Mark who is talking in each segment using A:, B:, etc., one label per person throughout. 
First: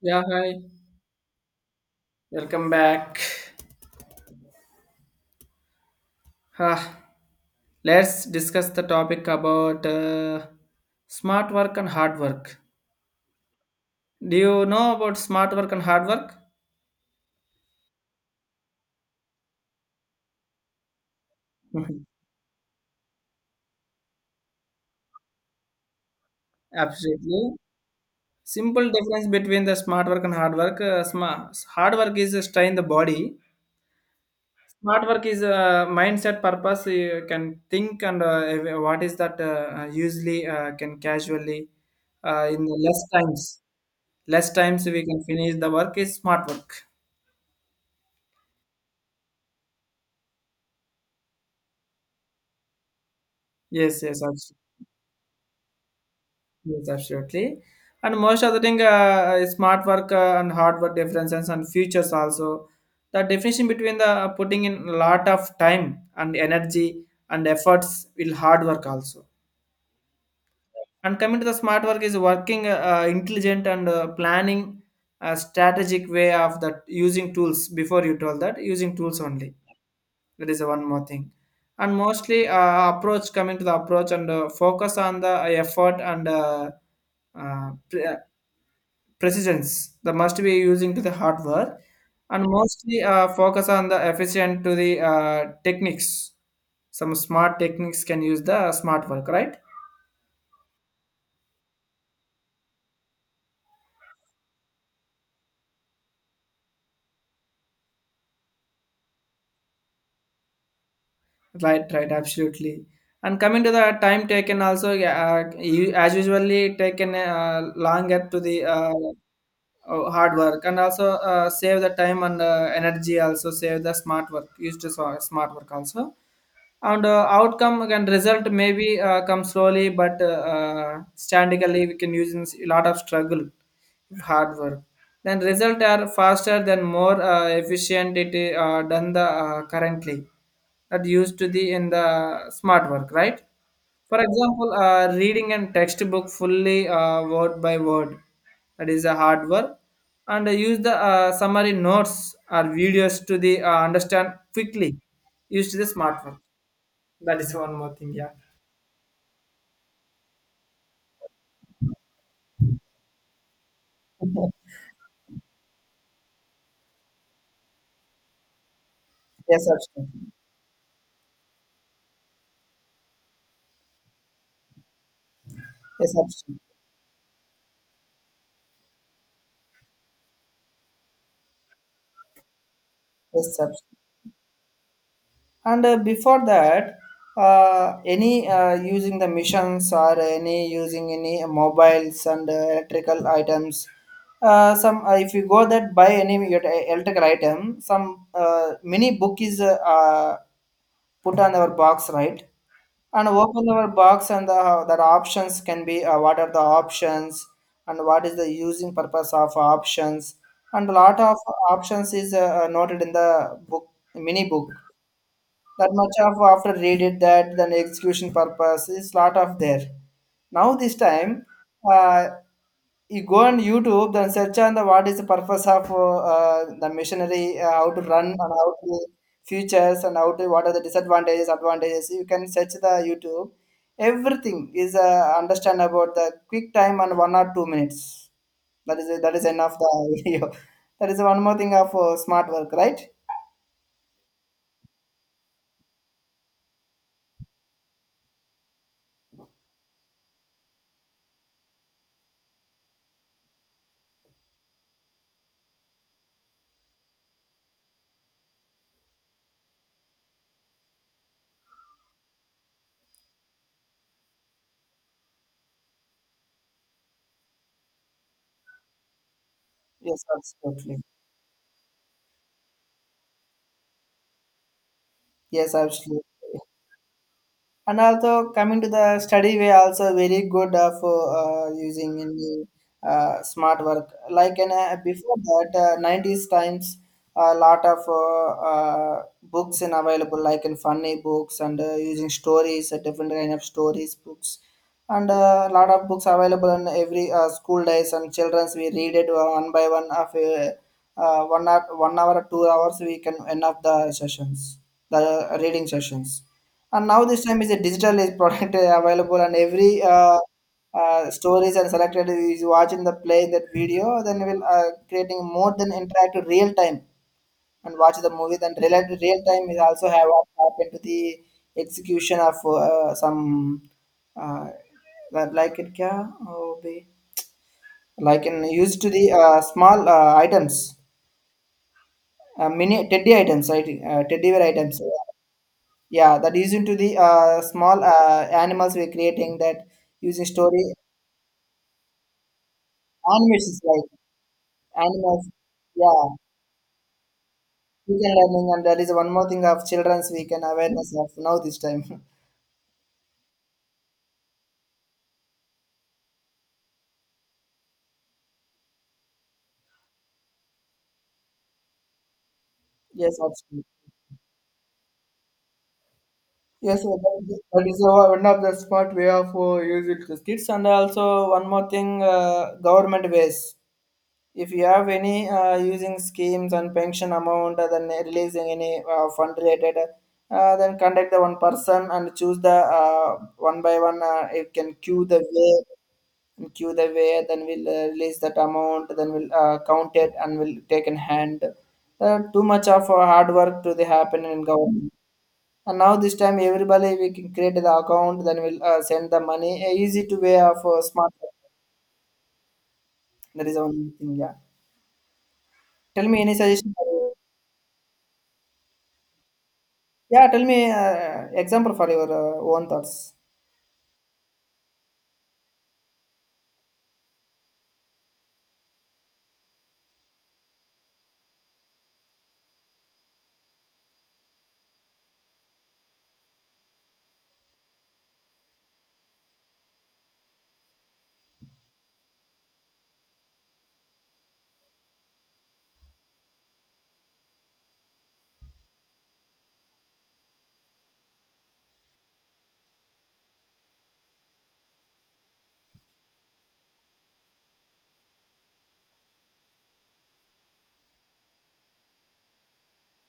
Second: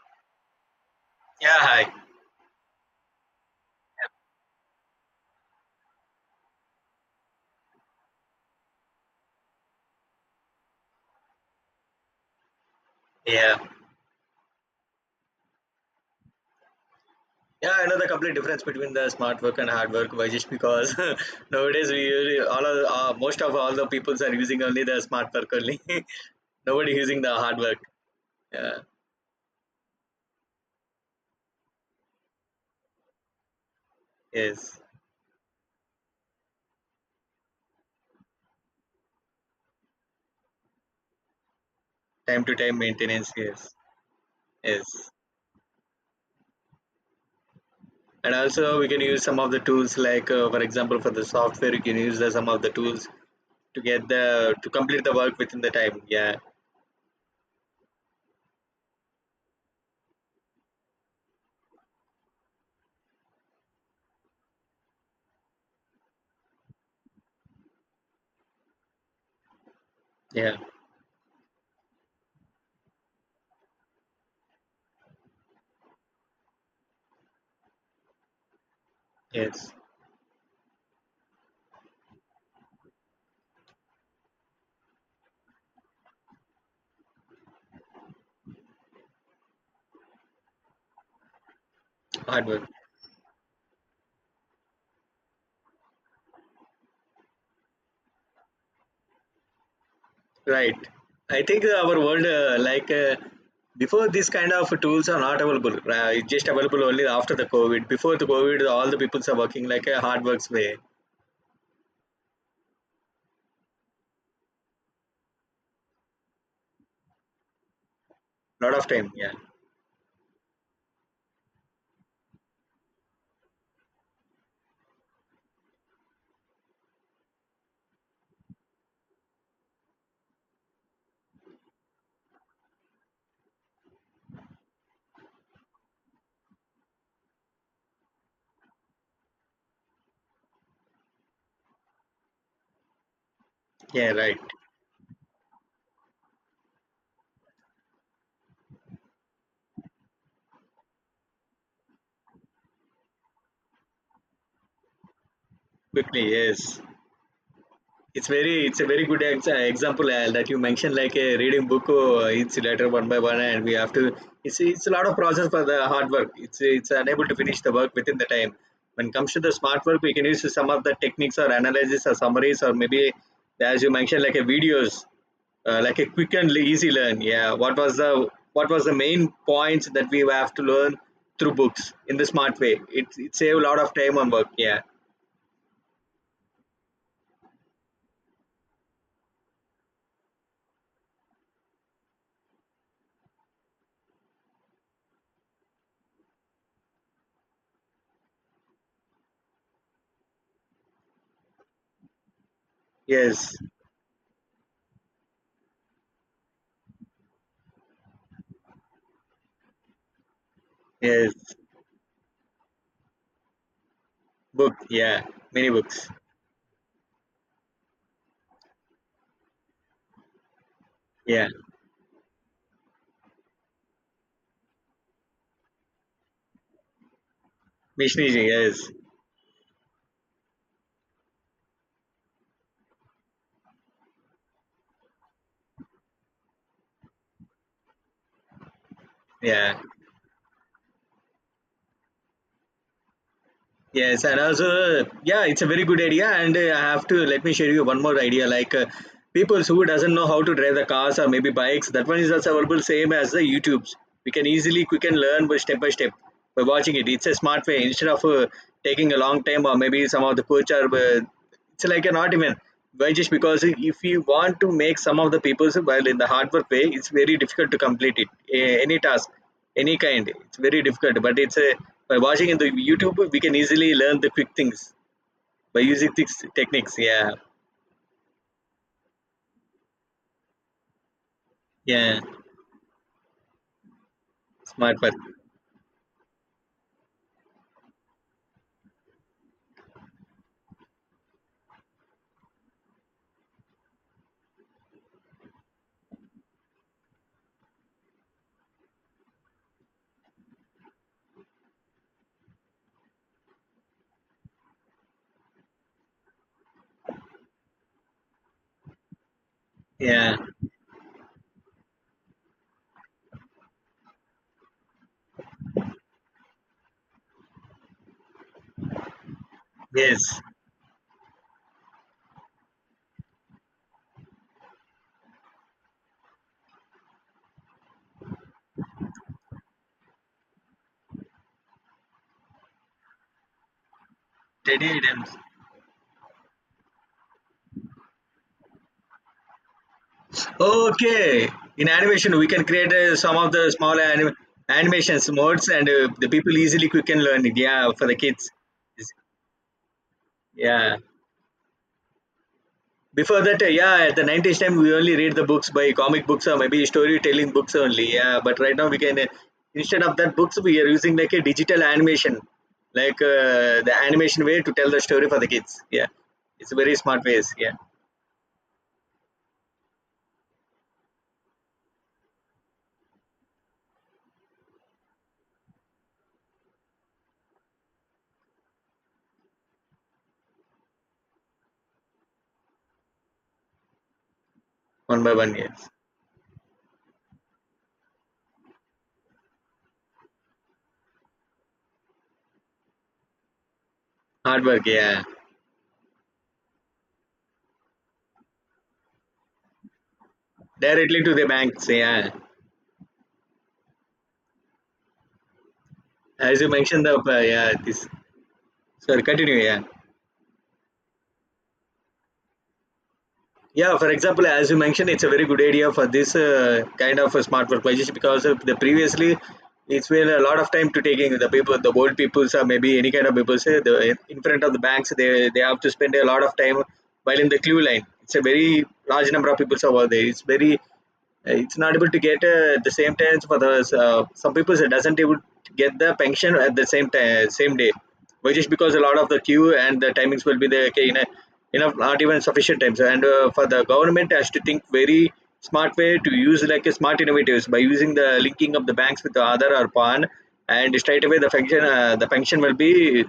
A: Yeah, hi.
B: Yeah, hi.
A: Welcome back. Ah, let's discuss the topic about smart work and hard work.
B: Yeah.
A: Do you know about smart work and hard work?
B: Yeah, I know the complete difference between the smart work and hard work, why just because nowadays
A: Mhm.
B: we really, most of all the peoples are using only the smart work only. Nobody using the
A: Absolutely.
B: hard work. Yeah.
A: Simple difference between the smart work and hard work. Hard work is strain the body.
B: Yes.
A: Smart work is mindset purpose. You can think and what is that usually can casually
B: Time to
A: in
B: time
A: the less
B: maintenance.
A: times.
B: Yes.
A: Less
B: Yes.
A: times we can finish the work is smart work.
B: And also we can use some of the tools like, for example, for the software, you can use some of the tools to
A: Yes,
B: get
A: yes, abs-
B: the to complete the work within the time. Yeah.
A: yes, absolutely. And most of the thing, is smart work and hard work differences and futures also. The definition between the putting in a lot of time and energy and efforts will hard work also.
B: Yeah.
A: And coming to the smart work is working intelligent and planning a strategic way of that using tools. Before you told that using tools only,
B: Yes.
A: that is one more thing. And mostly approach, coming to the approach and focus on the effort and uh, pre- uh, precision that must be using to the hard work, and
B: Hard work.
A: mostly focus on the efficient to the techniques. Some smart techniques can use the smart work, right?
B: Right. I think our world, like before, these kind of tools are not available. It's just available only after the COVID. Before the COVID, all the peoples are working like a hard works way.
A: Right, right, absolutely. And coming to the time taken also, yeah, as usually taken longer to the
B: Lot of time. Yeah.
A: oh, hard work, and also save the time and energy also save the smart work, use the so, smart work also. And outcome and result maybe come slowly, but statically we can use in a lot of struggle, hard work. Then result are faster than more efficient, it done the currently, that used to the in the smart work, right?
B: Yeah.
A: For
B: Right.
A: example, reading a textbook fully word by word, that is a hard work. And use the summary notes or videos to the understand quickly. Use to the smart
B: Quickly.
A: work.
B: Yes.
A: That is one more thing,
B: It's
A: yeah.
B: very, it's a very good example that you mentioned, like a reading book. It's letter one by one, and we have to. It's it's a lot of process for the hard work. It's unable to finish the work within the time. When it comes to the
A: Yes,
B: smart work, we can
A: absolutely.
B: use some of the techniques or analysis or summaries or maybe, as you mentioned, like a videos, like a
A: Yes,
B: quick and
A: absolutely.
B: easy learn. Yeah, what was the main points that we have to learn through books in the smart way? It save
A: Yes,
B: a lot of
A: absolutely.
B: time on work. Yeah.
A: And before that, any using the missions or any using any mobiles and electrical items. Some If you go that buy any electrical item, some mini book is put on our box, right? And
B: Yes.
A: open our box, and the that options can be, what are the options and what is the using purpose of options, and a lot of
B: Yes.
A: options is noted in the book, mini book.
B: Book, yeah, many
A: That
B: books.
A: much of after read it, that then execution purpose is lot of there. Now this time,
B: Yeah,
A: uh, you go on YouTube then search on the what is the purpose of the missionary, how to run
B: missionary,
A: and how
B: yes,
A: to futures, and how to what are the disadvantages advantages, you can search the YouTube. Everything is understand about the quick time, and 1 or 2 minutes, that is
B: yeah.
A: enough the video. That is one more thing of smart work, right?
B: Yes, and also, yeah, it's a very good idea. And I have to let me share you one more idea. Like people who doesn't know how to drive the cars or maybe bikes, that one is also available same as the YouTube's. We can easily, quick and learn by step by step by watching it. It's a smart way instead of taking a long time or maybe some of the coach are. It's like an art even. Why just because if you want to make some of the people while in the hard work way, it's very difficult to complete it. Any task any
A: Yes,
B: kind. It's very
A: absolutely.
B: difficult, but it's a by watching in the YouTube we can easily learn the quick things
A: Yes,
B: by using
A: absolutely.
B: these techniques. Yeah,
A: And also coming to the study way, also very good for using
B: yeah,
A: in the smart work. Like in,
B: smart work.
A: before that, 90s times, a lot of books and available, like in funny books and using stories, different kind of stories books, and a lot of books available in every school days, and childrens we read it one by one of 1 hour or 2 hours we can end up the sessions, the reading sessions. And now this time is a digital is product available, and every
B: Yeah,
A: stories and selected is watching the play that video, then we'll creating more than interactive real time, and watch the movie. Then real time is also have
B: yes,
A: what happened to the execution of some uh, that like it can be like in used to the small items, mini teddy items, right? Teddy bear
B: Teddy
A: items.
B: Adams.
A: Yeah, that is into the small animals we're creating that using story
B: Okay, in animation we can create some of the
A: animations
B: small
A: like
B: animations
A: animals.
B: modes, and the
A: Yeah,
B: people easily quick and learning. Yeah, for
A: we
B: the
A: can
B: kids.
A: learning, and that is one more thing of children's we can
B: Yeah.
A: awareness of now this time.
B: Before that, yeah, at the 90s time, we only read the books by comic books or maybe storytelling books only. Yeah, but right now we can, instead of that books, we are using like a digital animation, like
A: Yes, absolutely.
B: the animation way to tell the story for the kids. Yeah, it's very
A: Yes, sir,
B: smart
A: that
B: ways.
A: is
B: Yeah,
A: that is, uh, one of the smart way of use it the kids. And also one more thing, government ways. If you have any using schemes and pension amount, then releasing any fund related, then contact the one person and choose the one by one. You can
B: one
A: queue
B: by
A: the
B: one. Yeah,
A: way, and queue the way. Then we'll release that amount. Then we'll count it and we'll take in hand. Too much of hard work to the happen in
B: hard work.
A: government.
B: Yeah,
A: And now this time everybody we can create the account, then we'll send the money. A easy to way of
B: directly
A: smart.
B: to the banks. Yeah,
A: That is one thing. Yeah. Tell me any
B: as you
A: suggestion.
B: mentioned, the yeah, this. Sorry, continue. Yeah.
A: Yeah. Tell me example for your own thoughts.
B: Yeah, for example, as you mentioned, it's a very good idea for this kind of a smart workplace because of the previously it's been a lot of time to taking the people, the old peoples or maybe any kind of people say the in front of the banks, they have to spend a lot of time while in the queue line. It's a very large number of people over there. It's very, it's not able to get the same times for the, some people it doesn't able to get the pension at the same time same day but just because a lot of the queue and the timings will be there, okay, in a, enough not even sufficient times, and for the government has to think very smart way to use like a smart innovatives by using the linking of the banks with the other or pan, and straight away the function, the pension will be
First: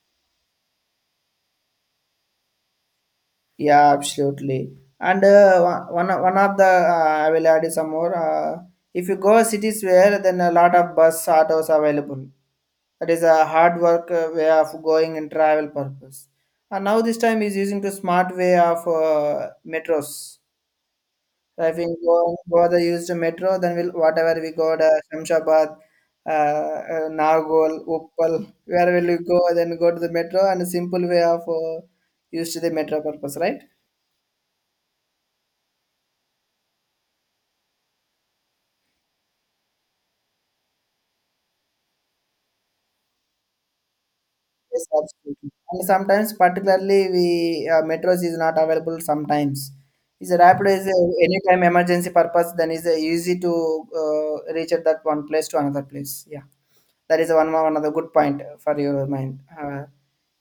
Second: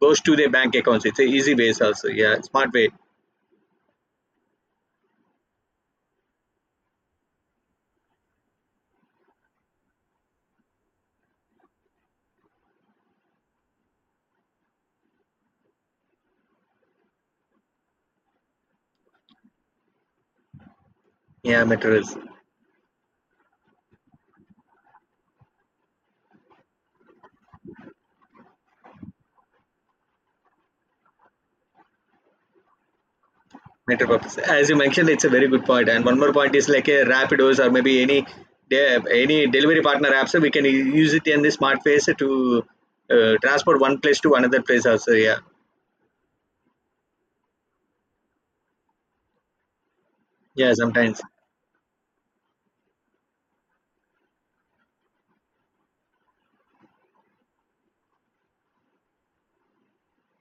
B: goes to their bank accounts. It's a easy ways also, yeah, smart way.
A: Yeah, absolutely. And one of the I will add you some more. If you go cities where, then a lot of bus autos available. That is a hard work way of going in travel purpose. And now this time is using the smart way of metros.
B: Yeah,
A: If we
B: materials.
A: go further use the used metro, then we'll whatever we go to Shamshabad, Nagoal, Uppal, where will you go? Then go to the metro and a simple way of used to the metro purpose, right?
B: Metro purpose. As you mentioned, it's a very good point. And one more point is like a Rapidos or maybe any any delivery partner apps. So we can use it in the smart face to, transport one place to another place
A: Yes,
B: also. Yeah,
A: absolutely. And sometimes, particularly, we metros is not available. Sometimes, is a rapid
B: yeah.
A: is a
B: Sometimes.
A: anytime emergency purpose. Then is a easy to reach at that one place to another place. Yeah, that is one more another good point for your mind.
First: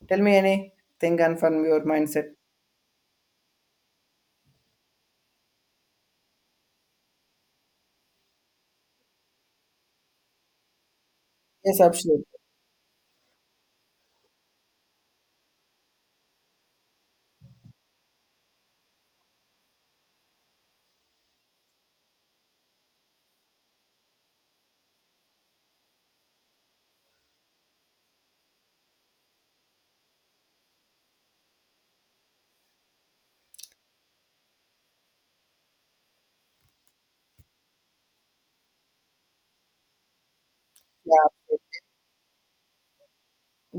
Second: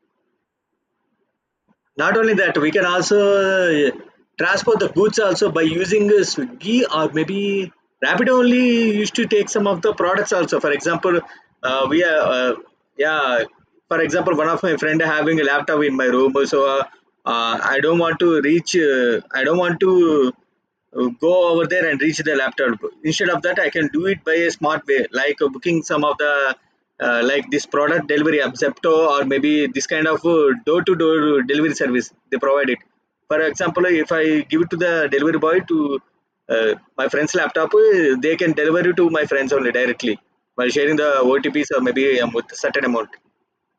A: Tell me anything and from your
B: Not
A: mindset.
B: only that, we can also transport the goods also by using Swiggy or maybe Rapido only used to take some of the products also. For example,
A: Yes,
B: we are
A: absolutely.
B: yeah. For example, one of my friend having a laptop in my room, so I don't want to reach. I don't want to go over there and reach the laptop, instead of that I can do it by a smart way like booking some of the, like this product delivery app Zepto or maybe this kind of door-to-door delivery service they provide it. For example, if I give it to the delivery boy to, uh, my friend's laptop, they can deliver it to my friends only directly while sharing the
A: Yeah.
B: OTPs or maybe, with a certain amount.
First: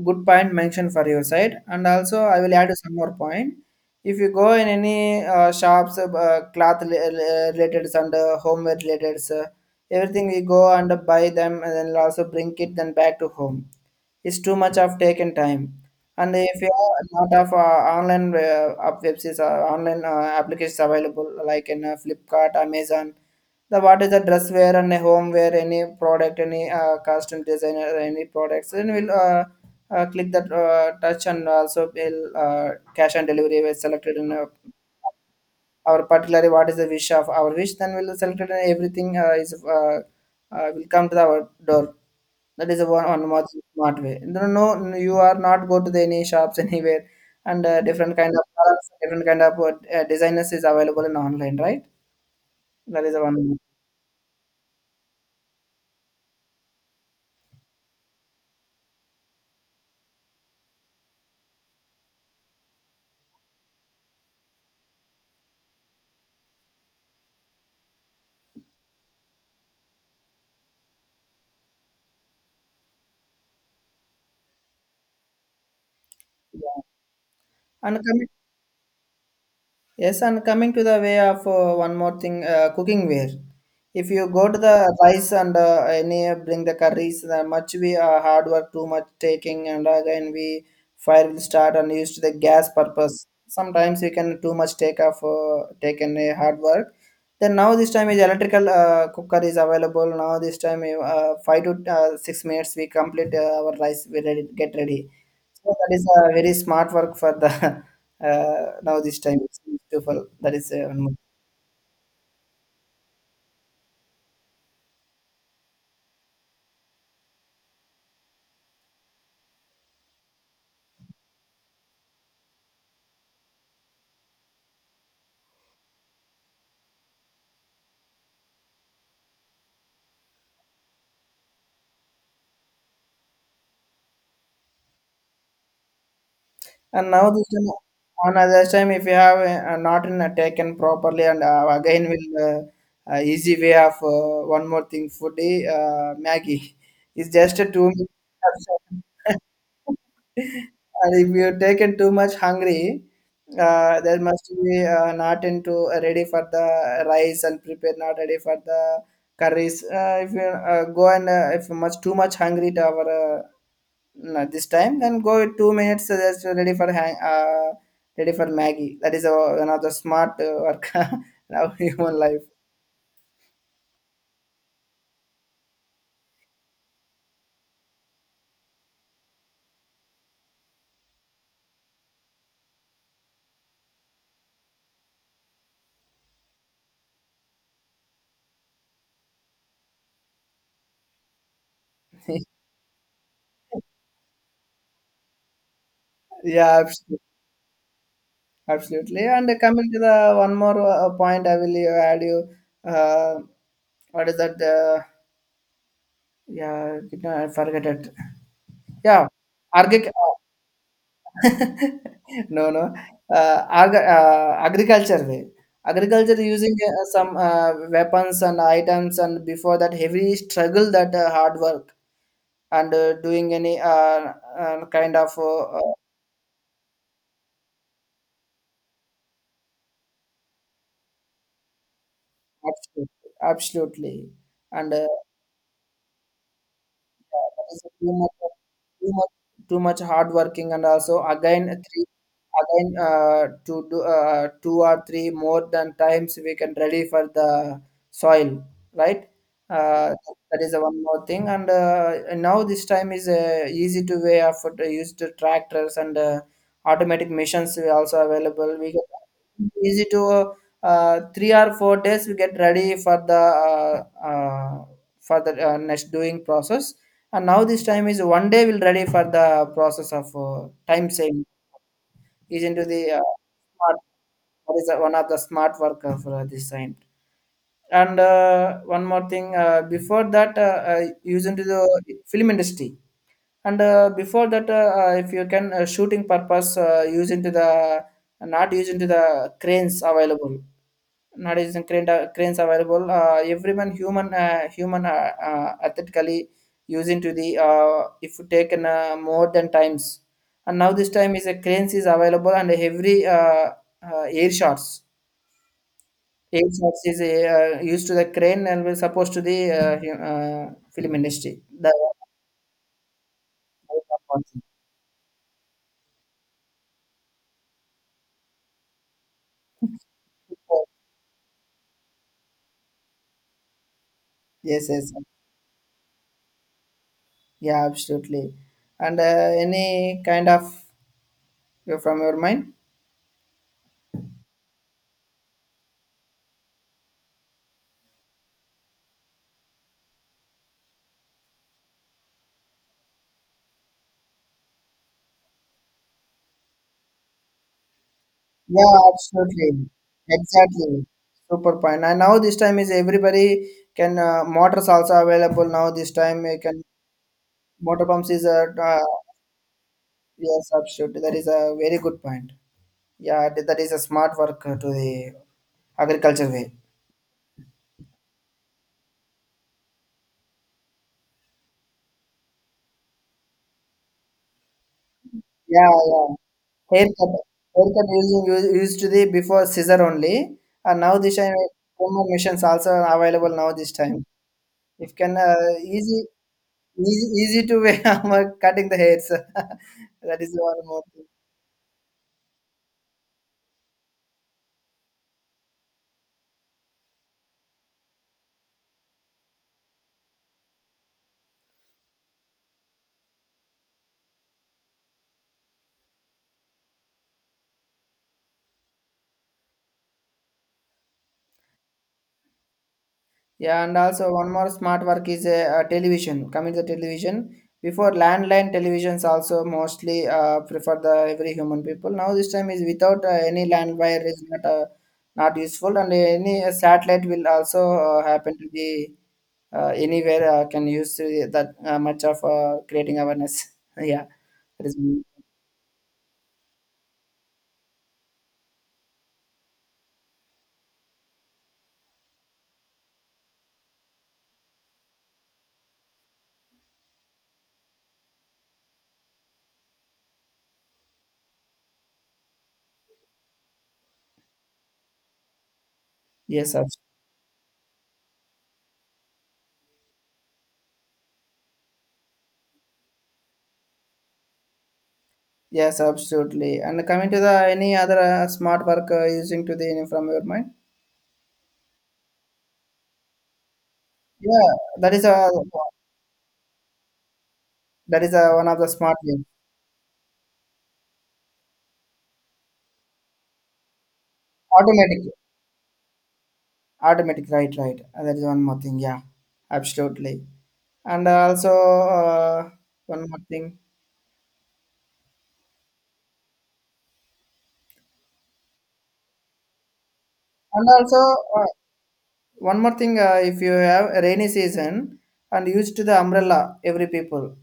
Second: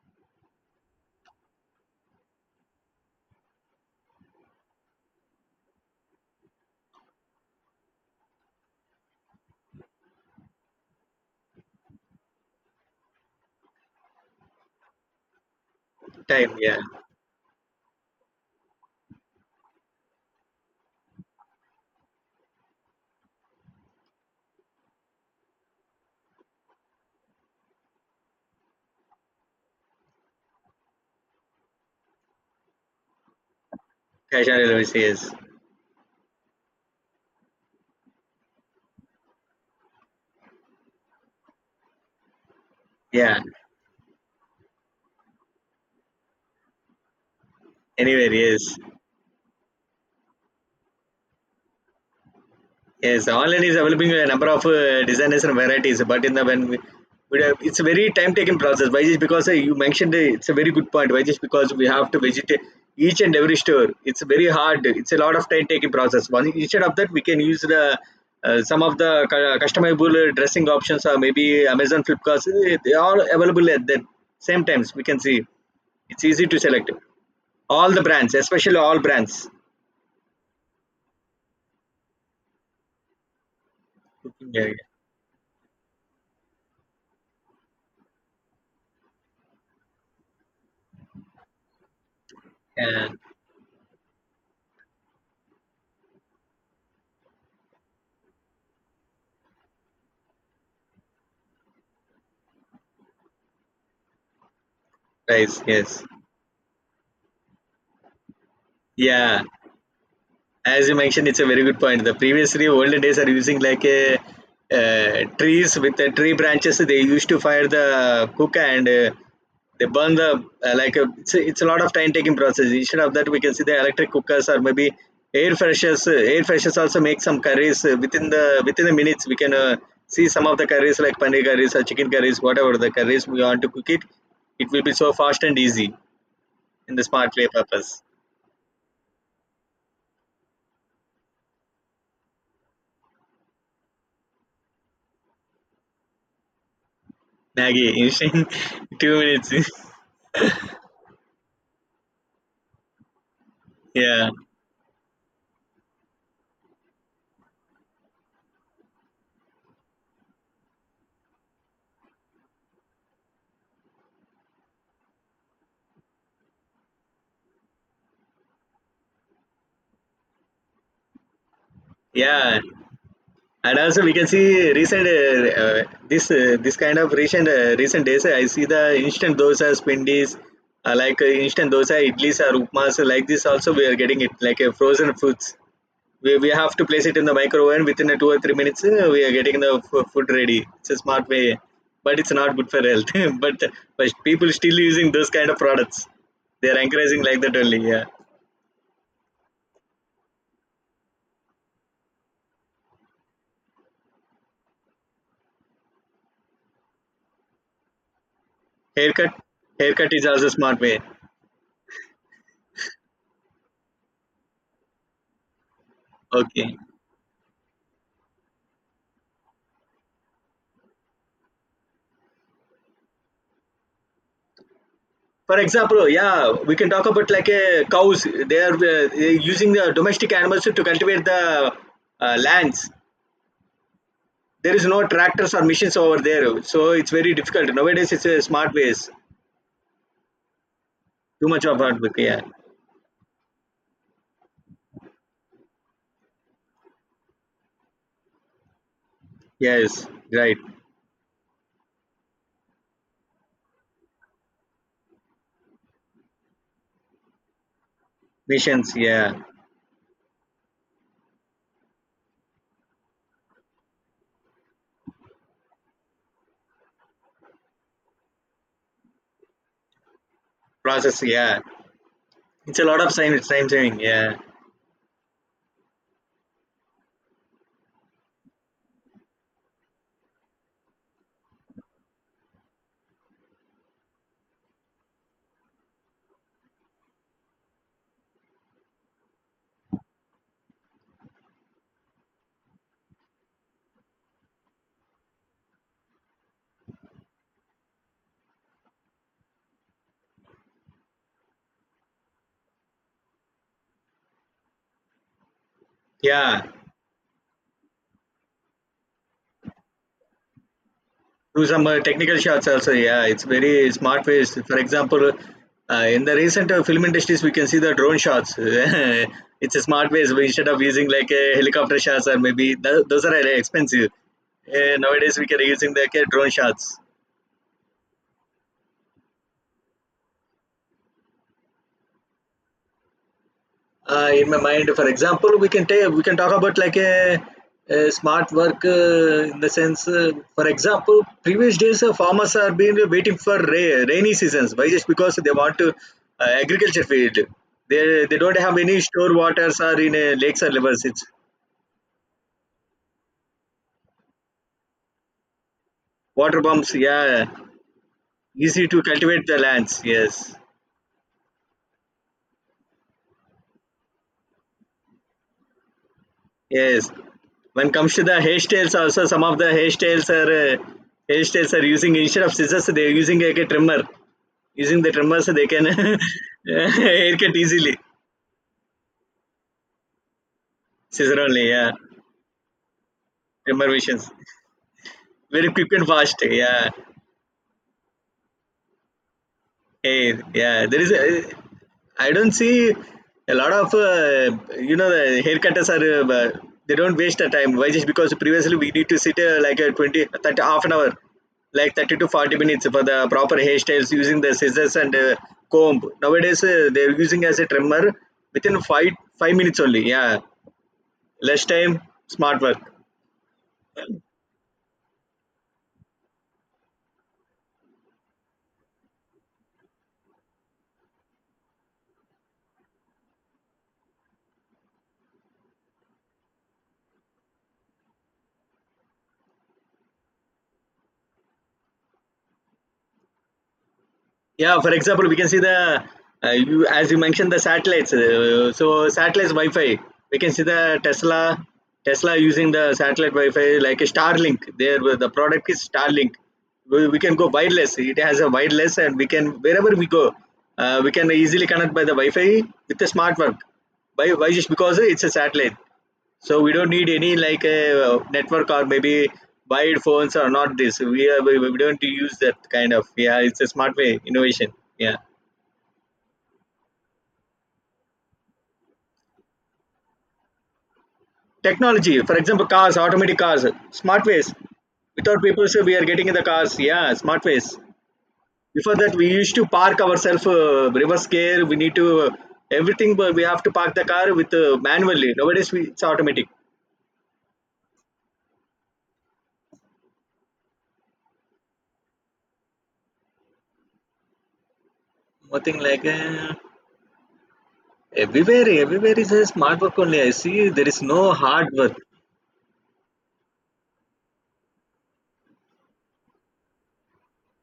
A: Good point mentioned for your side, and also I will add some more point. If you go in any shops cloth related and homeware related, everything we go and buy them and then also bring it then back to home, it's too much of taken time. And
B: Time,
A: if you
B: yeah.
A: are not of online app websites or online applications available, like in Flipkart, Amazon, the what is the dress wear and a home wear, any product, any costume designer, any products, then we'll click that touch, and also we'll cash and delivery is selected in
B: Cash on delivery, yes.
A: our particular what is the wish of our wish, then we'll select it, and everything is will come to our door. That is a one
B: Yeah,
A: more smart way. No, no, no, no, you are not go to the any shops anywhere, and different kind
B: anywhere.
A: of
B: Yes.
A: products, different kind of designers is available in online, right? That is a
B: Yes,
A: one.
B: online is developing a number of designers and varieties, but in the when we have, it's a very time-taking process. Why just because, you mentioned, it's a very good point. Why just because we have to visit each and every store. It's very hard. It's a lot of time-taking process. One, instead of that, we can use the, some of the customizable dressing options or maybe Amazon Flipkart. They are available at the same times. We can see it's easy to
A: Yeah.
B: select all
A: And
B: the
A: coming
B: brands, especially all brands.
A: Yes, and coming to the way of one more thing, cooking ware. If you go to
B: Yeah, yeah.
A: the rice and any bring the curries, the much we hard work, too much taking, and again we fire will start and used to the gas
B: Yeah.
A: purpose. Sometimes you can too much taken a hard work. Then now this time is electrical cooker is available. Now this time five to 6 minutes we complete our rice. We ready, get ready.
B: Price,
A: So that
B: yes.
A: is a very smart work for the. Now this time
B: Yeah.
A: it's to fall. That is
B: As you
A: 7 months.
B: mentioned, it's a very good point. The previously older days are using like a, trees with the tree branches. They used to fire the cook, and they burn the, like a, it's a lot of time taking process. Instead of that, we can see the electric cookers or maybe air freshers. Air freshers also make some curries within the minutes. We can see some of the curries like paneer curries or chicken curries, whatever the curries we want to cook it. It will be so fast and easy in the
A: And now
B: smart
A: this
B: way
A: time,
B: purpose.
A: on other time, if you have not in, taken properly, and again will easy way of one more thing, food is Maggie. It's just a two
B: Maggie,
A: minutes.
B: instant two minutes.
A: And if you taken too much hungry, there
B: Yeah,
A: must be not into ready for the rice, and prepare not ready for the curries. If you go, and if you much too much hungry to our no, this time then go with 2 minutes, just ready for hang ready for Maggie. That is another smart work now human life.
B: yeah, and also we can see recent, this, this kind of recent, recent days. I see the instant dosas, pindis, like instant dosa, idlis, or upmas like this. Also, we are getting it like frozen foods. We have to place it in the microwave within a 2 or 3 minutes. We are getting the food ready. It's a smart way, but it's not good for health. but but people still using those kind of products. They are
A: Yeah, absolutely.
B: encouraging like that only. Yeah,
A: Absolutely. And coming to the one more point, I will add you. Uh, what is that? Yeah, did not- I forget it. Yeah,
B: haircut. Haircut
A: organic.
B: is also smart way.
A: No, no. Ag Agriculture way. Agriculture using
B: Okay.
A: some weapons and items, and before that heavy struggle, that hard work, and doing any kind of
B: For example, yeah, we can talk about like a cows. They're using the domestic animals to cultivate the, lands.
A: absolutely, absolutely.
B: There is
A: And
B: no tractors or machines over there, so it's very
A: that
B: difficult
A: is
B: nowadays.
A: too
B: It's
A: much,
B: a smart ways.
A: too much, too much hard working, and also
B: Too much
A: again
B: of hard
A: three,
B: work. Yeah.
A: again to do two or three more than times we can ready for the soil, right?
B: Yes.
A: Uh,
B: Right.
A: that is the one more thing, and now this time is easy to way of use the tractors and automatic machines are also available. We
B: Machines.
A: get
B: Yeah.
A: easy to. 3 or 4 days we get ready for the next doing process, and now this time is one day we'll ready for the process of time
B: Process.
A: saving
B: Yeah.
A: is
B: It's a
A: into
B: lot
A: the
B: of time. Time
A: smart,
B: saving. Yeah.
A: that is one of the smart work of this time. And one more thing, before that used into the film industry. And before that, if you can shooting purpose use into the, not use into the, cranes available nowadays, the cranes available, everyone human human athletically using to the if you take an, more than times. And now this time is a cranes is available, and every air shots,
B: Yeah.
A: air shots is used to the crane and will supposed to the film industry
B: Do some
A: the
B: technical shots also, yeah, it's very smart ways. For example, in the recent film industries, we can see the drone shots. It's a smart ways, instead of using like a helicopter shots or maybe those are really expensive.
A: yes yes
B: Nowadays we can using the, like, drone shots.
A: yeah absolutely. And any kind of from your mind.
B: In my mind, for example, we can talk about like a smart work in the sense, for example, previous days, farmers are been waiting for rainy seasons, why just because they want to, agriculture field, they don't have
A: Yeah,
B: any store waters
A: absolutely.
B: or in, lakes or rivers.
A: Exactly.
B: It's
A: Super point. And now this time is everybody can motors also available now this time you
B: water
A: can
B: pumps, yeah.
A: motor pumps is a
B: Easy to cultivate the lands. Yes.
A: yeah, substitute. That is a very good point. Yeah, that is a smart work to the agriculture way.
B: Yes. When comes to the hairstyles also, some of the hairstyles are using instead of scissors, they are using like a trimmer. Using the tremors, they can
A: Yeah, yeah. Haircut,
B: haircut easily.
A: haircut using used to the before scissor only, and now this
B: Scissor
A: time
B: only, yeah.
A: comb machines also available now
B: Tremor
A: this time.
B: machines.
A: If can
B: Very quick and
A: easy,
B: fast, yeah.
A: easy to way I'm cutting the hairs.
B: Hey,
A: That is one
B: yeah.
A: more thing.
B: I don't see a lot of, the haircutters are, they don't waste the time. Why? Just because previously we need to sit like a 20, 30, half an hour, like 30 to 40 minutes for the proper hairstyles using the scissors and comb. Nowadays, they're using as a trimmer within 5 minutes only, yeah. Less time, smart work.
A: Yeah, and also one more smart work is a, television. Coming to television, before landline televisions also mostly prefer the every human people. Now this time is without any land wire is not not useful, and any satellite will also happen to the anywhere can use that much of creating awareness. Yeah,
B: Yeah,
A: that
B: for
A: is
B: example, we can see the, as you mentioned, the satellites. So satellites Wi-Fi. We can see the Tesla using the satellite Wi-Fi like a Starlink. The product is Starlink. We can go wireless. It has a wireless, and we can wherever we go, we can easily connect by the Wi-Fi with the smart work. Why? Why just because it's a satellite. So we
A: yes, sir.
B: don't need any like a, network or maybe wired phones or not this. We don't use that kind of, yeah. It's a smart way innovation. Yeah,
A: Yes, absolutely. And coming to the any other smart work using to the from your mind?
B: technology. For example, cars, automatic cars, smart ways.
A: Yeah, that is
B: Without
A: a,
B: people, say we are getting in the cars. Yeah, smart ways.
A: that is a, one of the
B: Before that,
A: smart
B: we
A: things.
B: used to park ourselves, reverse gear. We need to, everything, but we have to park the car with, manually.
A: Automatic,
B: Nowadays, it's automatic.
A: automatic, right, right. That is one more thing. Yeah, absolutely. And also one more thing.
B: Nothing like everywhere. Everywhere is a smart work only. I see there
A: And
B: is
A: also
B: no
A: uh,
B: hard work.
A: one more thing. If you have a rainy season and used to the umbrella, every people.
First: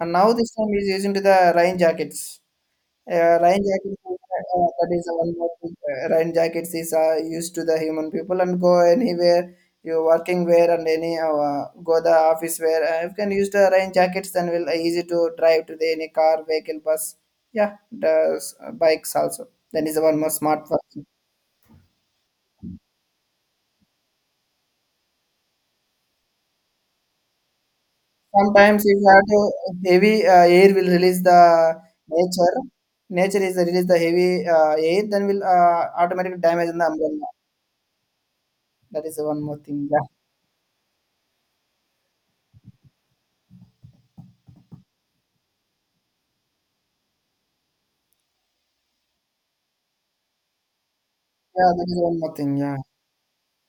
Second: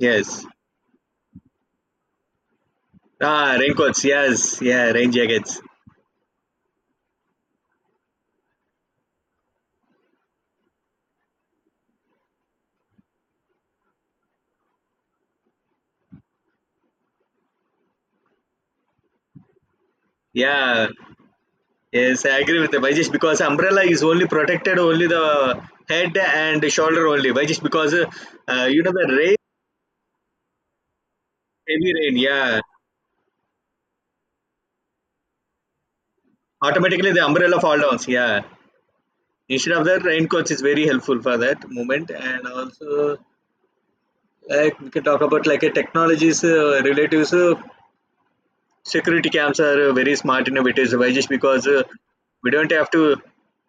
A: And now this time is using to the rain jackets.
B: Ah,
A: Rain jackets,
B: raincoats. Yes, yeah,
A: that is
B: rain
A: one more
B: jackets.
A: thing. Rain jackets is used to the human people and go anywhere you working wear and any go the office wear. You can use the rain jackets, and will easy to drive to the any car, vehicle, bus. Yeah, the bikes also. Then is the one more smart
B: Yeah,
A: person.
B: yes, I agree with the Why just because umbrella is only protected only the head and the shoulder only. Why just because you
A: Sometimes
B: know
A: if you
B: the
A: have
B: rain,
A: to heavy air will release the
B: heavy rain.
A: nature.
B: Yeah,
A: Nature is release the heavy air, then will automatically damage in the
B: automatically the
A: umbrella.
B: umbrella fall downs. Yeah,
A: That is the one more
B: instead of
A: thing.
B: that,
A: Yeah.
B: raincoats is very helpful for that moment. And also, like, we can talk about like a technologies relatives. Security cams are very smart innovators, why just because
A: Yeah, that is one more
B: we
A: thing.
B: don't
A: Yeah,
B: have to,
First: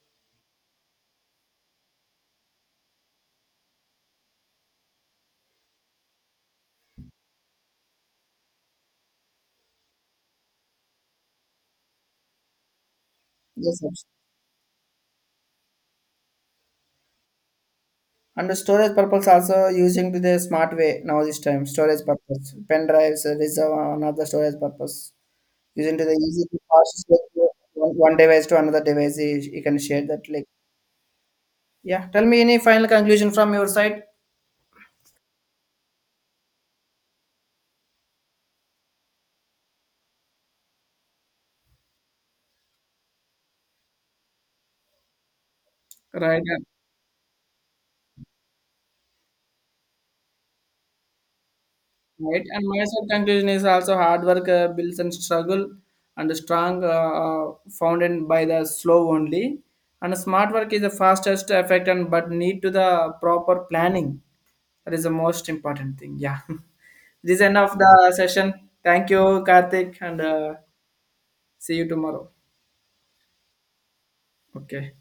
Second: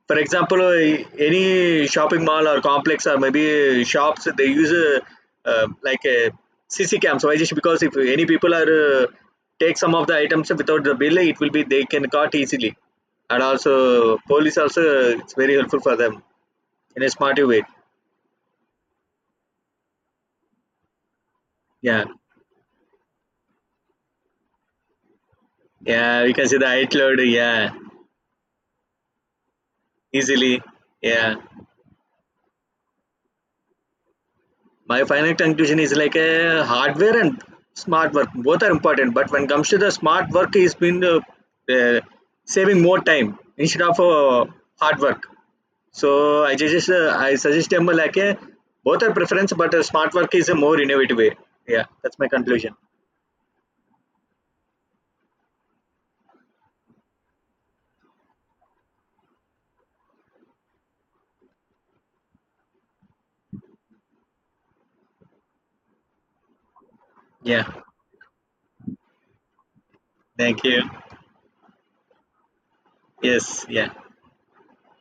B: for example, any shopping mall or complex or maybe shops, they use like a CC cams, why just because if any people are take some of the items without the bill, it will be they can caught easily, and also
A: yes. abs-
B: police also, it's very helpful for them in a smarter way.
A: And the storage purpose also using to the smart way now this time
B: Yeah,
A: storage purpose pen drives reserve another storage purpose using to the
B: yeah, we
A: easy
B: can see
A: to
B: the height
A: process
B: load, yeah,
A: one, one device to another device you, you can share that like.
B: easily. Yeah,
A: Yeah. Tell me any final conclusion from your side.
B: my final conclusion is like a hardware and smart work, both are important, but when it comes to the smart work is been, uh, saving more time instead of, hard work. So
A: Right,
B: i
A: and-
B: suggest uh, i suggest them like a, both are preference, but smart work is a more innovative way. Yeah, that's my
A: right. And
B: conclusion.
A: my side conclusion is also hard work builds and struggle and strong founded by the slow only. And smart work is the fastest effect, and but need to the proper planning. That is the most important thing. Yeah. This is end
B: Yeah,
A: of the session. Thank you, Karthik, and
B: thank you.
A: see you tomorrow.
B: Yes, yeah.
A: Okay.